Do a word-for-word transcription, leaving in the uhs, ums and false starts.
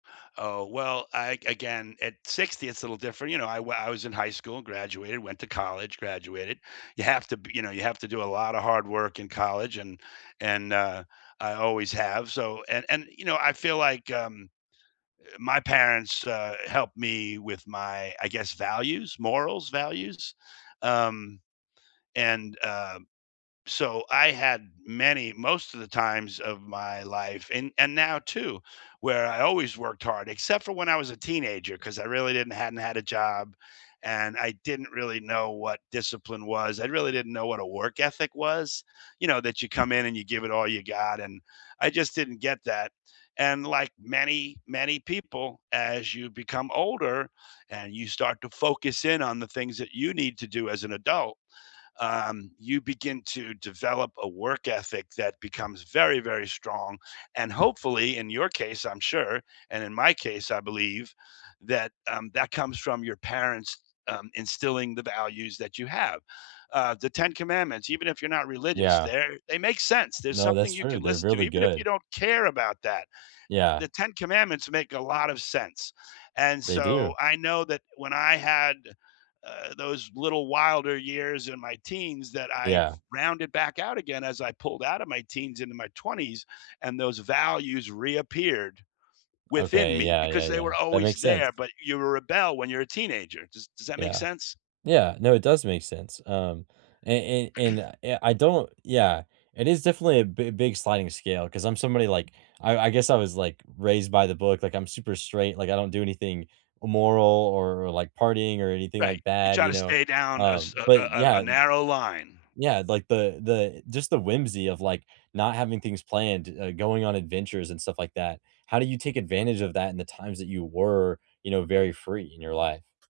Oh, well, I again, at sixty, it's a little different. You know, I wa I was in high school and graduated, went to college, graduated. You have to be you know, you have to do a lotta hard work in college, and and, uh, I always have, so and and, you know, I feel like, um, eh, my parents, uh, helped me with my, I guess, values, morals, values, um, and uh, so I had many most of the times of my life, and and now too, where I always worked hard, except for when I was a teenager 'cause I really didn't hadn't had a job and I didn't really know what discipline was, I really didn't know what a work ethic was. You know, that you come in and you give it all you got, and I just didn't get that, and, like, many, many people, as you become older and you start to focus in on the things that you need to do as an adult, um, you begin to develop a work ethic that becomes very, very strong, and hopefully, in your case, I'm sure, and in my case, I believe, that um, that comes from your parents, um, instilling the values that you have, uh, The Ten Commandments, even if you're not religious, Yeah. they're they make sense. There's No, that's something you true, can they're listen to, really even if you good. don't care about that. Eh, Yeah. The Ten Commandments make a lot of sense, and They so, do. I know that when I had, uh, those little wilder years in my teens that I Yeah. rounded back out again as I pulled out of my teens into my twenties, and those values reappeared within Okay, me yeah, yeah, because they were yeah. That always makes sense. there, but you rebel when you're a teenager, does does that make Yeah. sense? Yeah, no, it does make sense, um, an an and, eh, I don't yeah, it is definitely a b big sliding scale 'cause I'm somebody, like, I I guess I was, like, raised by the book, like, I'm super straight, like, I don't do anything immoral or or, like, partying or anything Right. like You that, try you to know, stay down um, as a a but a a yeah narrow line. yeah, like, the the just the whimsy of, like, not having things planned, uh, going on adventures, and stuff like that. How do you take advantage of that in the times that you were, you know, very free in your life?